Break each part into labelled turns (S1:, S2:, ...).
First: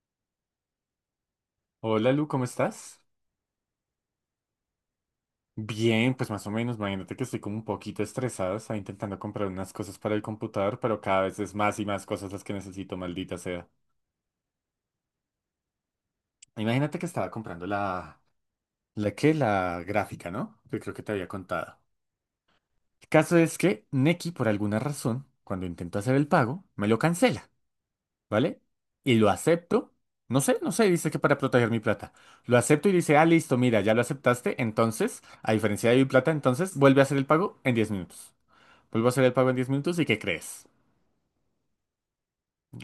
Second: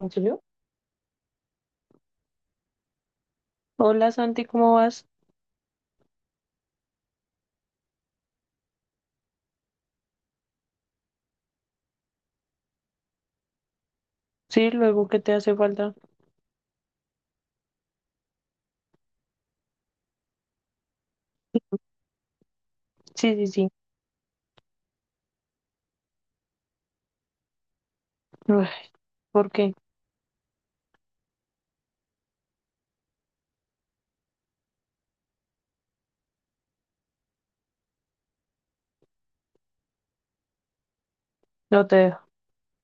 S1: ¿Yo?
S2: Hola Lu, ¿cómo estás?
S1: Hola Santi, ¿cómo vas?
S2: Bien, pues más o menos, imagínate que estoy como un poquito estresado, estaba intentando comprar unas cosas para el computador, pero cada vez es más y más cosas las que necesito, maldita sea.
S1: Sí, luego que te hace falta.
S2: Imagínate que estaba comprando la. ¿La qué? La gráfica, ¿no? Que creo que te había contado. El
S1: Sí,
S2: caso
S1: sí,
S2: es
S1: sí.
S2: que Nequi, por alguna razón, cuando intento hacer el pago, me lo cancela, ¿vale?
S1: Uy,
S2: Y lo
S1: ¿por qué?
S2: acepto. No sé, no sé, dice que para proteger mi plata. Lo acepto y dice, ah, listo, mira, ya lo aceptaste, entonces, a diferencia de mi plata, entonces, vuelve a hacer el pago en 10 minutos. Vuelvo a hacer el pago en 10 minutos, y ¿qué crees?
S1: No te dejo.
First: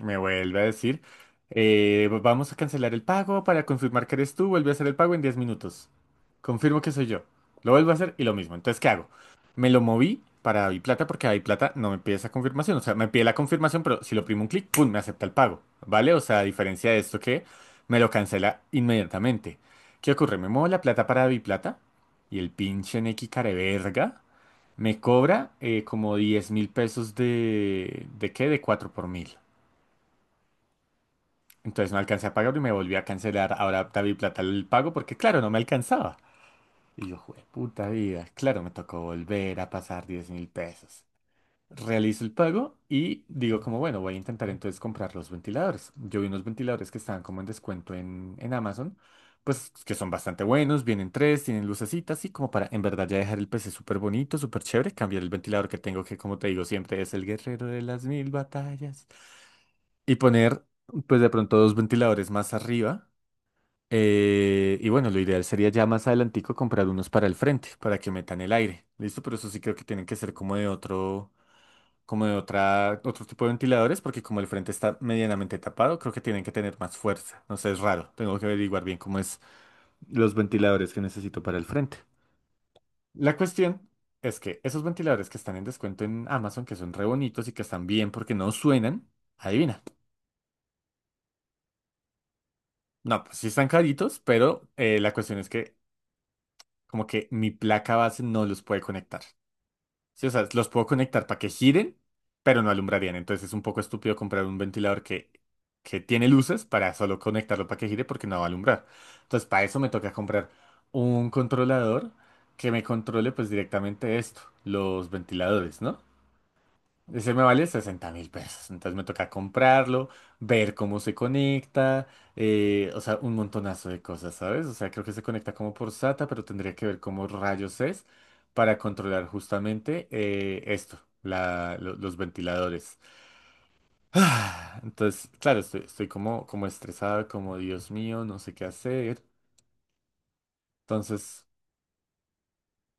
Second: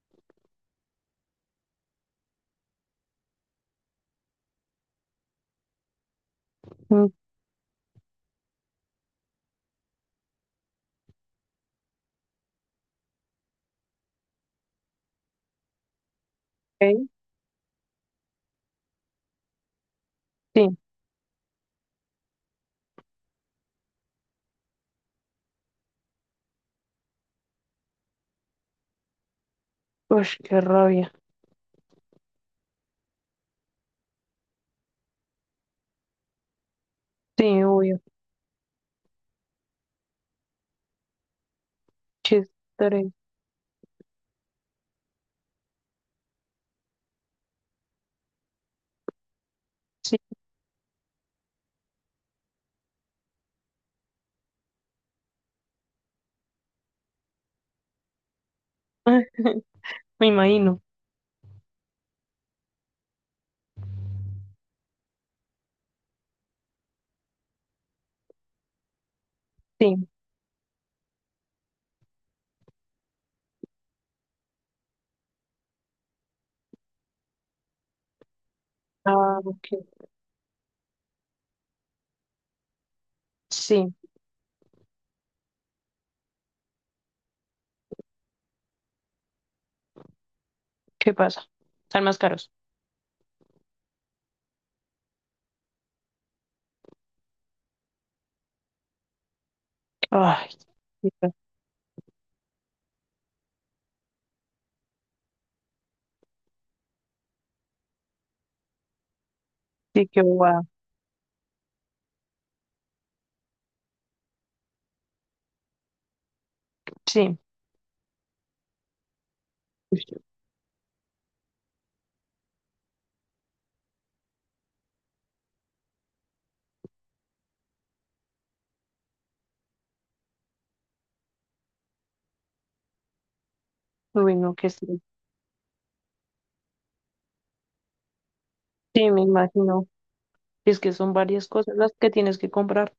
S2: Me vuelve a decir, vamos a cancelar el pago para confirmar que eres tú, vuelve a hacer el pago en 10 minutos. Confirmo que soy
S1: Ok,
S2: yo. Lo vuelvo a hacer y lo mismo. Entonces, ¿qué hago? Me lo moví para Plata porque Plata no me pide esa confirmación. O sea, me pide la confirmación, pero si lo oprimo un clic, ¡pum! Me acepta el pago. ¿Vale? O sea, a diferencia de esto que me lo cancela inmediatamente. ¿Qué ocurre? Me muevo
S1: sí.
S2: la plata para Plata y el pinche Neki careverga me cobra como 10.000 pesos de. ¿De qué? De 4 por mil.
S1: Uy, qué rabia.
S2: Entonces no alcancé a pagarlo y me volví a cancelar ahora David Plata el pago porque, claro, no me alcanzaba. Y yo, jue
S1: Sí,
S2: puta
S1: obvio.
S2: vida, claro, me tocó volver a pasar 10.000 pesos. Realizo el pago
S1: Chistere.
S2: y digo como, bueno, voy a intentar entonces comprar los ventiladores. Yo vi unos ventiladores que estaban como en descuento en Amazon, pues que son
S1: Sí,
S2: bastante buenos, vienen tres, tienen lucecitas y como para en verdad ya dejar el PC súper bonito, súper chévere, cambiar el ventilador que tengo que, como te digo, siempre es el guerrero de las mil batallas,
S1: ay,
S2: y
S1: me
S2: poner
S1: imagino.
S2: pues de pronto dos ventiladores más arriba, y bueno, lo ideal sería ya más adelantico comprar unos para el frente, para que metan el aire. ¿Listo? Pero eso sí creo que tienen
S1: Sí.
S2: que ser como de otra, otro tipo de ventiladores, porque como el frente está medianamente tapado, creo que tienen que tener más fuerza. No sé, es raro. Tengo que averiguar bien cómo es
S1: Ah, ok.
S2: los ventiladores que necesito para el frente. La cuestión
S1: Sí,
S2: es que esos ventiladores que están en descuento en Amazon, que son re bonitos y que están bien porque no suenan, adivina.
S1: ¿qué pasa? Están más caros.
S2: No, pues sí están caritos, pero la cuestión es que como que mi placa base no los puede conectar. Sí, o sea,
S1: Ay,
S2: los puedo conectar
S1: chica,
S2: para que giren, pero no alumbrarían. Entonces es un poco estúpido comprar un ventilador que tiene luces para solo conectarlo para que gire porque no va a alumbrar. Entonces para eso me
S1: sí,
S2: toca
S1: qué
S2: comprar
S1: guau.
S2: un controlador que me controle pues directamente esto, los ventiladores, ¿no? Ese
S1: Sí.
S2: me vale 60.000 pesos. Entonces me toca
S1: Uy,
S2: comprarlo, ver cómo se conecta, o sea, un montonazo de cosas, ¿sabes? O sea, creo que se conecta como por SATA, pero tendría que ver cómo rayos es para controlar justamente esto, los ventiladores.
S1: uy, no, qué
S2: Ah,
S1: estrés.
S2: entonces, claro, estoy como, estresado, como Dios mío, no sé qué
S1: Sí, me
S2: hacer.
S1: imagino. Y es que son
S2: Entonces,
S1: varias cosas las que tienes que comprar.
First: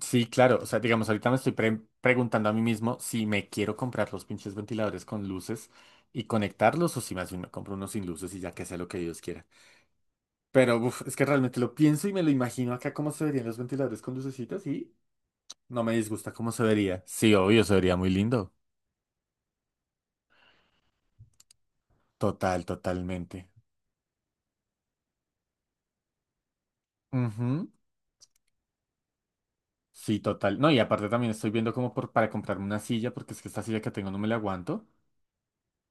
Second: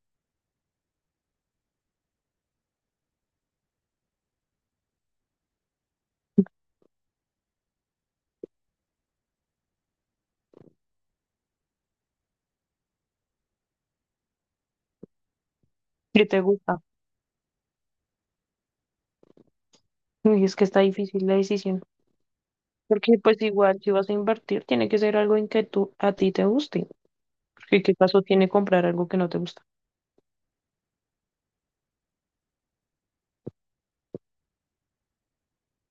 S2: sí, claro. O sea, digamos, ahorita me estoy preguntando a mí mismo si me quiero comprar los pinches ventiladores con luces y conectarlos, o si más bien me compro unos sin luces y ya que sea lo que Dios quiera. Pero uf, es que realmente lo pienso y me lo imagino acá cómo se verían los ventiladores con lucecitas y no me
S1: ¿Qué
S2: disgusta
S1: te
S2: cómo se
S1: gusta?
S2: vería. Sí, obvio, se vería muy lindo.
S1: Uy, es que está difícil la decisión.
S2: Total,
S1: Porque
S2: totalmente.
S1: pues igual si vas a invertir, tiene que ser algo en que tú a ti te guste.
S2: Ujú.
S1: Porque qué caso tiene comprar algo que no te gusta.
S2: Sí, total. No, y aparte también estoy viendo como para comprarme una silla porque es que esta silla que tengo no me la aguanto.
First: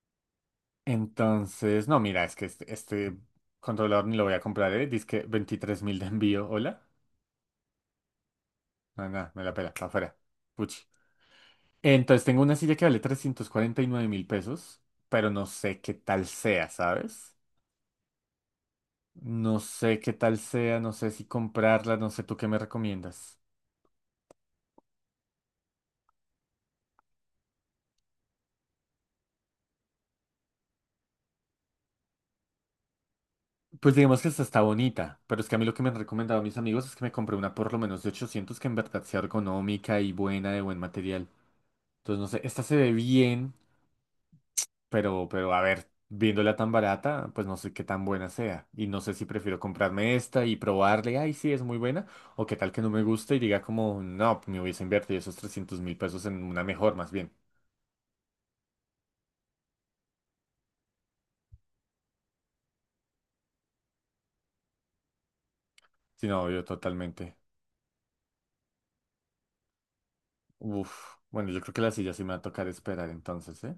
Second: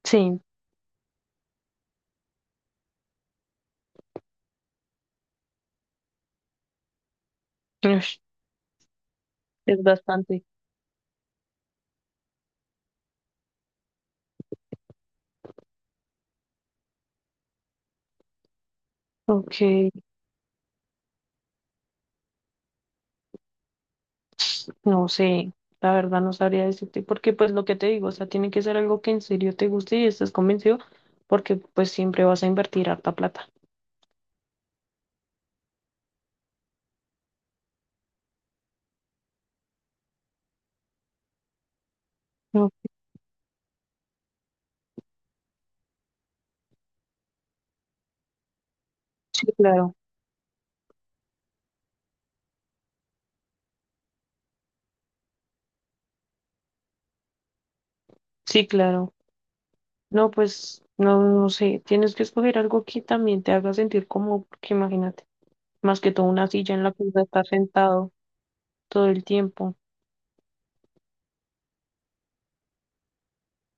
S1: Sí,
S2: Entonces, no, mira, es que este controlador ni lo voy a comprar, ¿eh? Dice que 23 mil de envío, ¿hola?
S1: ush,
S2: No, nada, me la pela,
S1: es
S2: para afuera.
S1: bastante.
S2: Puchi. Entonces, tengo una silla que vale 349.000 pesos, pero no sé qué tal sea, ¿sabes? No
S1: Ok,
S2: sé qué tal sea, no sé si comprarla, no sé tú qué me recomiendas.
S1: no sé, la verdad no sabría decirte, porque pues lo que te digo, o sea, tiene que ser algo que en serio te guste y estés convencido, porque pues siempre vas a invertir harta plata.
S2: Pues digamos que esta está bonita, pero es que a mí lo que me han recomendado mis amigos es que me compré una por lo menos de 800 que en verdad sea ergonómica y buena, de buen material. Entonces, no sé, esta
S1: No,
S2: se ve bien, pero a ver, viéndola tan barata, pues no sé qué tan buena sea. Y no sé si
S1: sí,
S2: prefiero
S1: claro,
S2: comprarme esta y probarle, ay, sí, es muy buena, o qué tal que no me guste y diga como, no, me hubiese invertido esos 300.000 pesos en una mejor, más bien.
S1: sí, claro. No, pues no, no sé, tienes que escoger algo que también te haga sentir cómodo, porque imagínate, más que
S2: Si
S1: todo una
S2: no, yo
S1: silla en la que vas a
S2: totalmente.
S1: estar sentado todo el tiempo.
S2: Uf, bueno, yo creo que la silla sí me va a tocar esperar entonces, ¿eh?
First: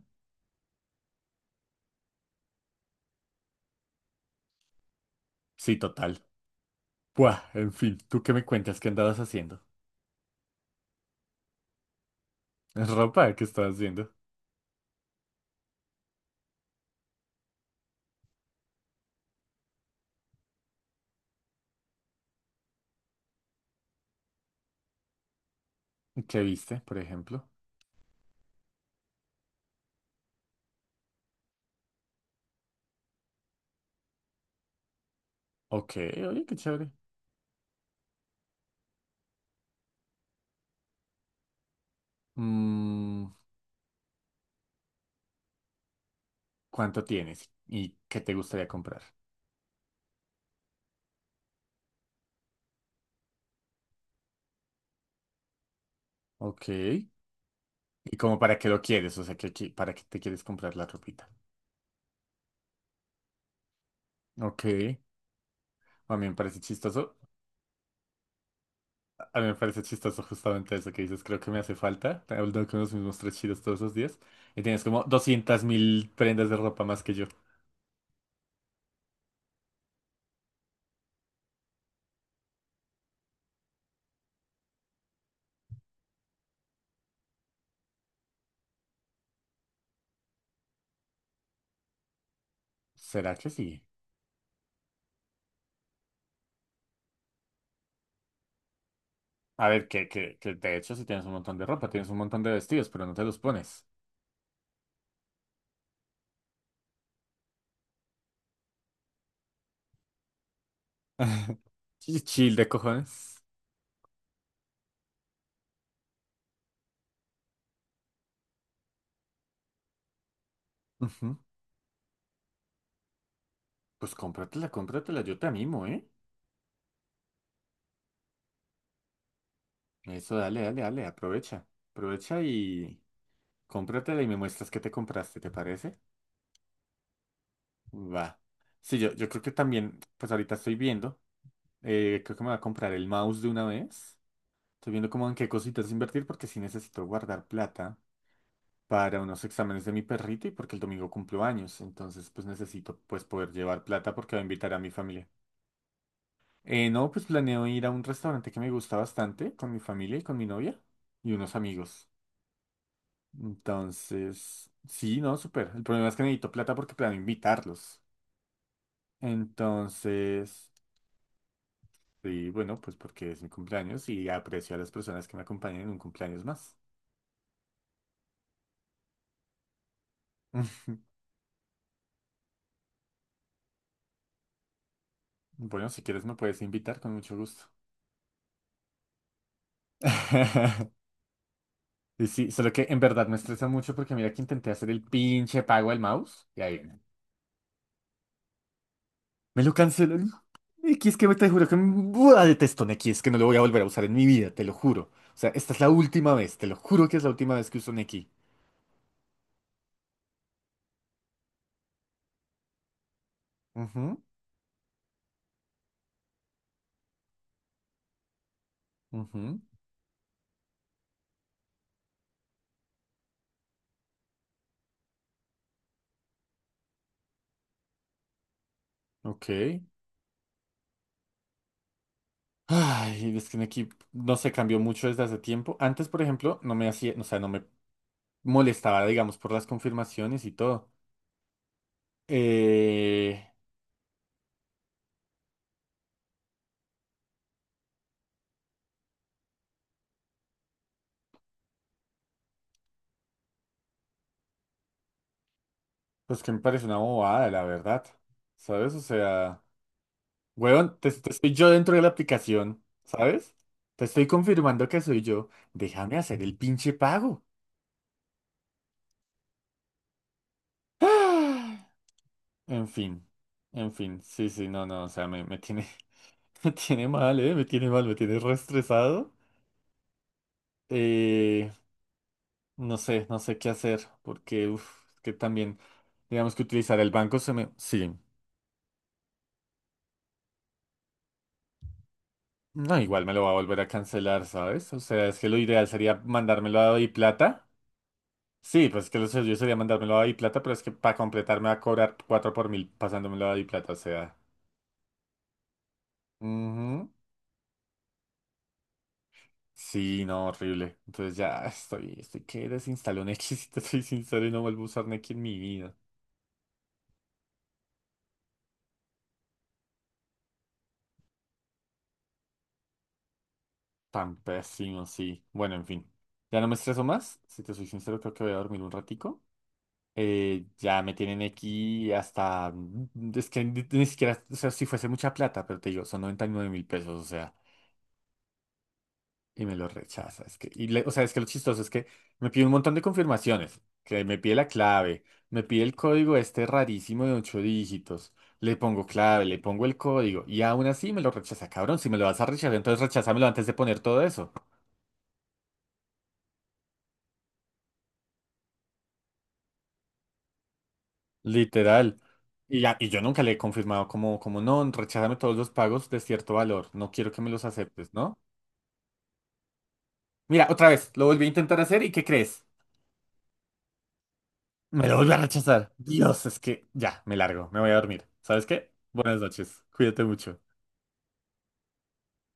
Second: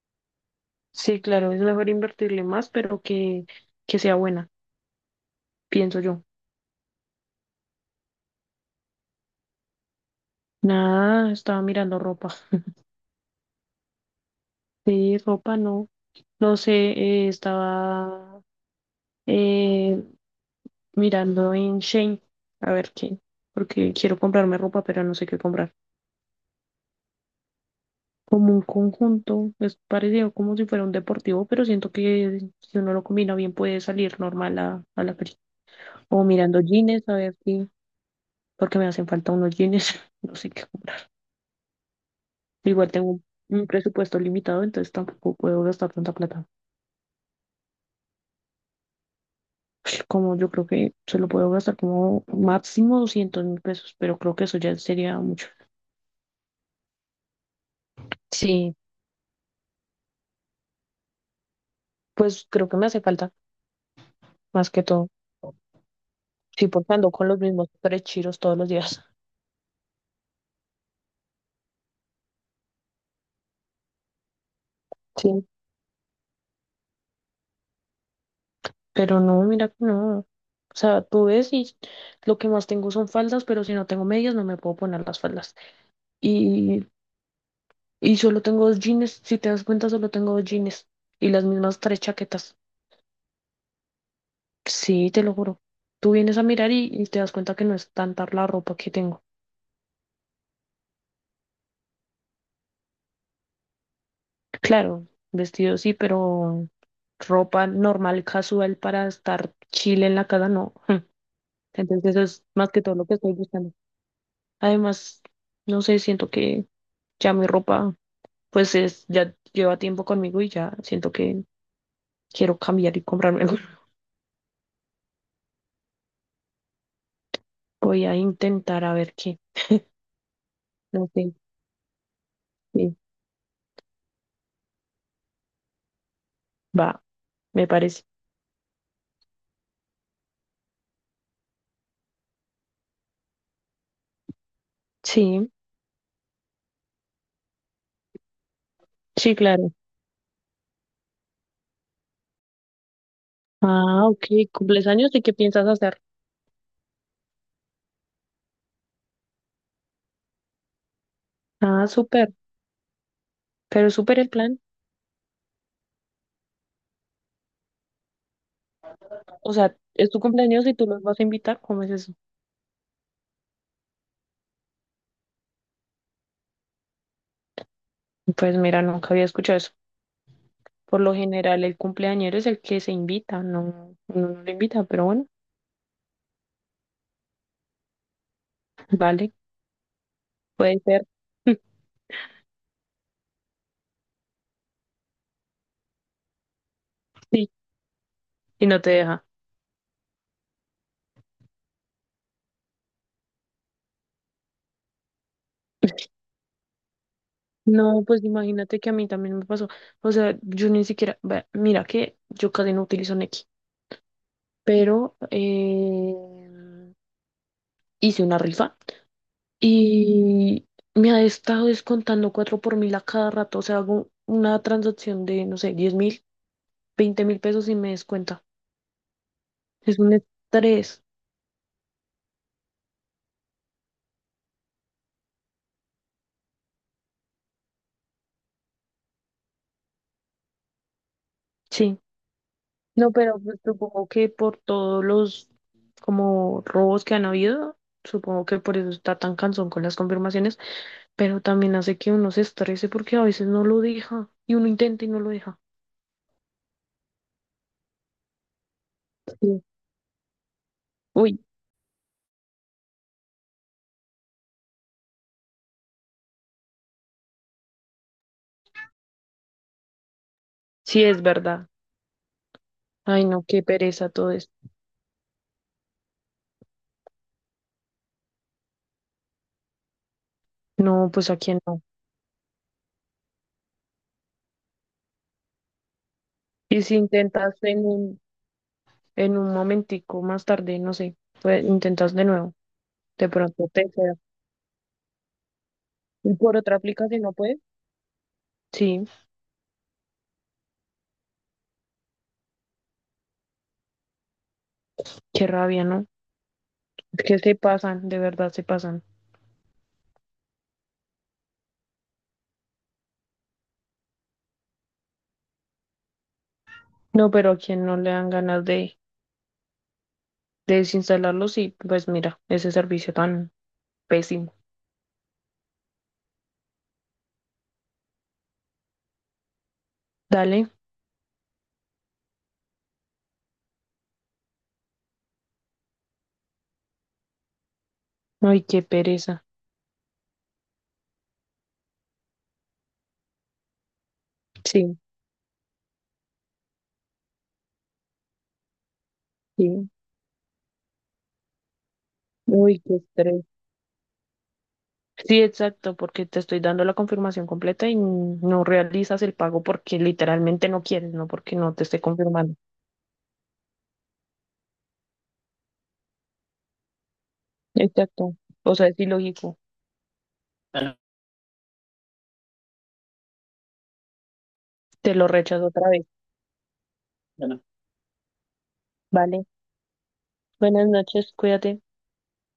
S1: Sí, claro, es mejor invertirle más, pero que sea buena,
S2: Sí,
S1: pienso
S2: total.
S1: yo.
S2: Buah, en fin, ¿tú qué me cuentas? ¿Qué andabas haciendo?
S1: Nada, estaba mirando ropa.
S2: ¿Ropa? ¿Qué estabas haciendo?
S1: Sí, ropa no. No sé, estaba eh, mirando en Shein, a ver qué, porque quiero comprarme ropa, pero no sé qué comprar.
S2: ¿Qué viste, por ejemplo?
S1: Como un conjunto, es parecido como si fuera un deportivo, pero siento que si uno lo combina bien puede salir normal a la película.
S2: Ok,
S1: O
S2: oye, qué
S1: mirando
S2: chévere.
S1: jeans, a ver si, porque me hacen falta unos jeans, no sé qué. Igual tengo un
S2: Mm,
S1: un presupuesto limitado, entonces tampoco puedo gastar tanta plata.
S2: ¿cuánto tienes? ¿Y qué te gustaría comprar?
S1: Como yo creo que se lo puedo gastar como máximo 200.000 pesos, pero creo que eso ya sería mucho.
S2: Ok. ¿Y como para qué
S1: Sí,
S2: lo quieres? O sea, ¿para qué te quieres comprar la ropita?
S1: pues creo que me hace falta,
S2: Ok.
S1: más que todo.
S2: A mí me parece
S1: Sí, porque ando
S2: chistoso.
S1: con los mismos tres chiros todos los días.
S2: A mí me parece chistoso justamente eso que dices. Creo que me hace falta. Te hablo con los mismos tres chidos todos los días. Y tienes como
S1: Sí,
S2: 200.000 prendas de ropa más que yo.
S1: pero no, mira que no. O sea, tú ves y lo que más tengo son faldas, pero si no tengo medias no me puedo poner las faldas. Y, y solo tengo dos jeans, si te das cuenta, solo tengo dos jeans y las mismas tres chaquetas.
S2: ¿Será que sí?
S1: Sí, te lo juro. Tú vienes a mirar y te das cuenta que no es tanta la ropa que tengo.
S2: A ver, que de hecho si tienes un montón de ropa, tienes un montón de vestidos, pero no te los pones.
S1: Claro, vestido sí, pero ropa normal, casual para estar chile en la casa, no. Entonces
S2: Sí,
S1: eso es
S2: chill de
S1: más que todo lo que estoy
S2: cojones.
S1: buscando. Además, no sé, siento que ya mi ropa, pues es, ya lleva tiempo conmigo y ya siento
S2: Ujú.
S1: que quiero cambiar y comprarme algo.
S2: Pues cómpratela, cómpratela, yo te animo, ¿eh?
S1: Voy a intentar a ver qué.
S2: Eso, dale, dale,
S1: No
S2: dale,
S1: sé,
S2: aprovecha. Aprovecha
S1: sí,
S2: y cómpratela y me muestras qué te compraste, ¿te parece?
S1: va, me parece.
S2: Va. Sí, yo creo que también, pues ahorita estoy viendo, creo que me voy a comprar el mouse de una vez. Estoy viendo como en qué
S1: Sí,
S2: cositas invertir porque sí necesito guardar plata para
S1: sí,
S2: unos
S1: claro.
S2: exámenes de mi perrito y porque el domingo cumplo años. Entonces, pues necesito pues poder llevar
S1: Ah,
S2: plata
S1: ok,
S2: porque voy a invitar a
S1: cumples
S2: mi
S1: años y qué
S2: familia.
S1: piensas hacer.
S2: No, pues planeo ir a un restaurante que me gusta bastante con mi familia y con mi novia y unos
S1: Ah,
S2: amigos.
S1: súper, pero súper el plan.
S2: Entonces, sí, no, súper. El problema es que necesito plata porque planeo invitarlos.
S1: O sea, es tu cumpleaños y
S2: Entonces,
S1: tú los vas a invitar, ¿cómo es eso?
S2: sí, bueno, pues porque es mi cumpleaños y aprecio a las personas que me acompañan en un cumpleaños más.
S1: Pues mira, nunca había escuchado eso. Por lo general, el cumpleañero es el que se invita, no, uno no lo invita, pero bueno,
S2: Bueno, si quieres me puedes invitar con mucho gusto.
S1: vale, puede ser.
S2: Y sí, solo que en verdad me estresa mucho porque mira que intenté hacer el pinche pago al mouse y ahí viene.
S1: Sí, y no te deja.
S2: Me lo cancelan. Neki, es que te juro que me buah, detesto Neki, es que no lo voy a volver a usar en mi vida, te lo juro. O sea, esta es la última vez, te lo juro que es la última vez que uso
S1: No, pues
S2: Nequi.
S1: imagínate que a mí también me pasó. O sea, yo ni siquiera, ve- mira que yo casi no utilizo Nequi,
S2: Ujú,
S1: pero hice una rifa.
S2: ujú,
S1: Y me ha estado descontando 4 por mil a cada rato. O sea, hago una transacción de, no sé, 10.000, 20.000 pesos y me descuenta.
S2: ok.
S1: Es un estrés,
S2: Ay, es que en equipo no se cambió mucho desde hace tiempo. Antes, por ejemplo, no me hacía, o sea, no me molestaba, digamos, por las confirmaciones y todo.
S1: sí. No, pero
S2: Eh,
S1: pues supongo que por todos los como robos que han habido, supongo que por eso está tan cansón con las confirmaciones, pero también hace que uno se estrese porque a veces no lo deja y uno intenta y no lo deja.
S2: pues que me parece una bobada, la verdad. ¿Sabes? O
S1: Sí.
S2: sea, weón, te
S1: Uy,
S2: estoy yo dentro de la aplicación, ¿sabes? Te estoy confirmando que soy yo. Déjame hacer el pinche pago.
S1: sí es verdad.
S2: Ah, en
S1: Ay,
S2: fin,
S1: no, qué
S2: en
S1: pereza
S2: fin,
S1: todo esto.
S2: sí, sí, no, no, o sea, me tiene, me tiene mal, ¿eh? Me tiene mal, me tiene reestresado.
S1: No, pues a quién no.
S2: No sé, no sé qué hacer, porque uf, es que también, digamos que
S1: Y si
S2: utilizar el banco
S1: intentas
S2: se me. Sí,
S1: en un momentico más tarde, no sé, pues intentas de nuevo,
S2: no,
S1: de
S2: igual me lo va a
S1: pronto
S2: volver
S1: te
S2: a
S1: queda.
S2: cancelar, ¿sabes? O sea, es que lo ideal sería
S1: Y por otra
S2: mandármelo a
S1: aplicación no puedes.
S2: Plata. Sí,
S1: Sí,
S2: pues es que lo yo sería mandármelo a Plata, pero es que para completar me va a cobrar 4 por mil pasándomelo a Plata, o sea.
S1: qué rabia, ¿no?
S2: Ujú.
S1: Es que se pasan, de verdad se pasan.
S2: Sí, no, horrible. Entonces ya estoy, estoy que desinstalo Nequi, si te soy sincero, y no vuelvo a usar Nequi en mi vida.
S1: No, pero a quien no le dan ganas de desinstalarlo, sí, pues mira, ese servicio tan
S2: Tan
S1: pésimo.
S2: pésimo, sí. Bueno, en fin. Ya no me estreso más. Si te soy sincero, creo que voy a dormir un ratico.
S1: Dale,
S2: Ya me tienen aquí hasta, es que ni siquiera, o sea, si fuese mucha plata, pero te digo, son 99.000 pesos, o sea,
S1: ay, qué pereza.
S2: y me lo rechaza. Es que, y o sea, es que lo chistoso es que me pide un montón de confirmaciones, que me pide la
S1: Sí,
S2: clave, me pide el código este rarísimo de 8 dígitos, le pongo clave, le
S1: sí,
S2: pongo el código, y aún así me lo rechaza, cabrón, si me lo vas a rechazar,
S1: uy, qué
S2: entonces
S1: estrés.
S2: recházamelo antes de poner todo eso,
S1: Sí, exacto, porque te estoy dando la confirmación completa y no realizas el pago porque literalmente no quieres, no porque no te esté
S2: literal.
S1: confirmando.
S2: Y, y yo nunca le he confirmado como, como no, recházame todos los pagos de cierto valor, no quiero que me los aceptes,
S1: Exacto.
S2: ¿no?
S1: O sea, es ilógico.
S2: Mira, otra
S1: Bueno,
S2: vez, lo volví a intentar hacer y ¿qué crees? Me
S1: te
S2: lo
S1: lo
S2: volví a
S1: rechazo otra
S2: rechazar.
S1: vez,
S2: Dios, es que ya, me
S1: bueno,
S2: largo, me voy a dormir. ¿Sabes qué?
S1: ¿vale?
S2: Buenas noches, cuídate mucho.
S1: Buenas noches, cuídate.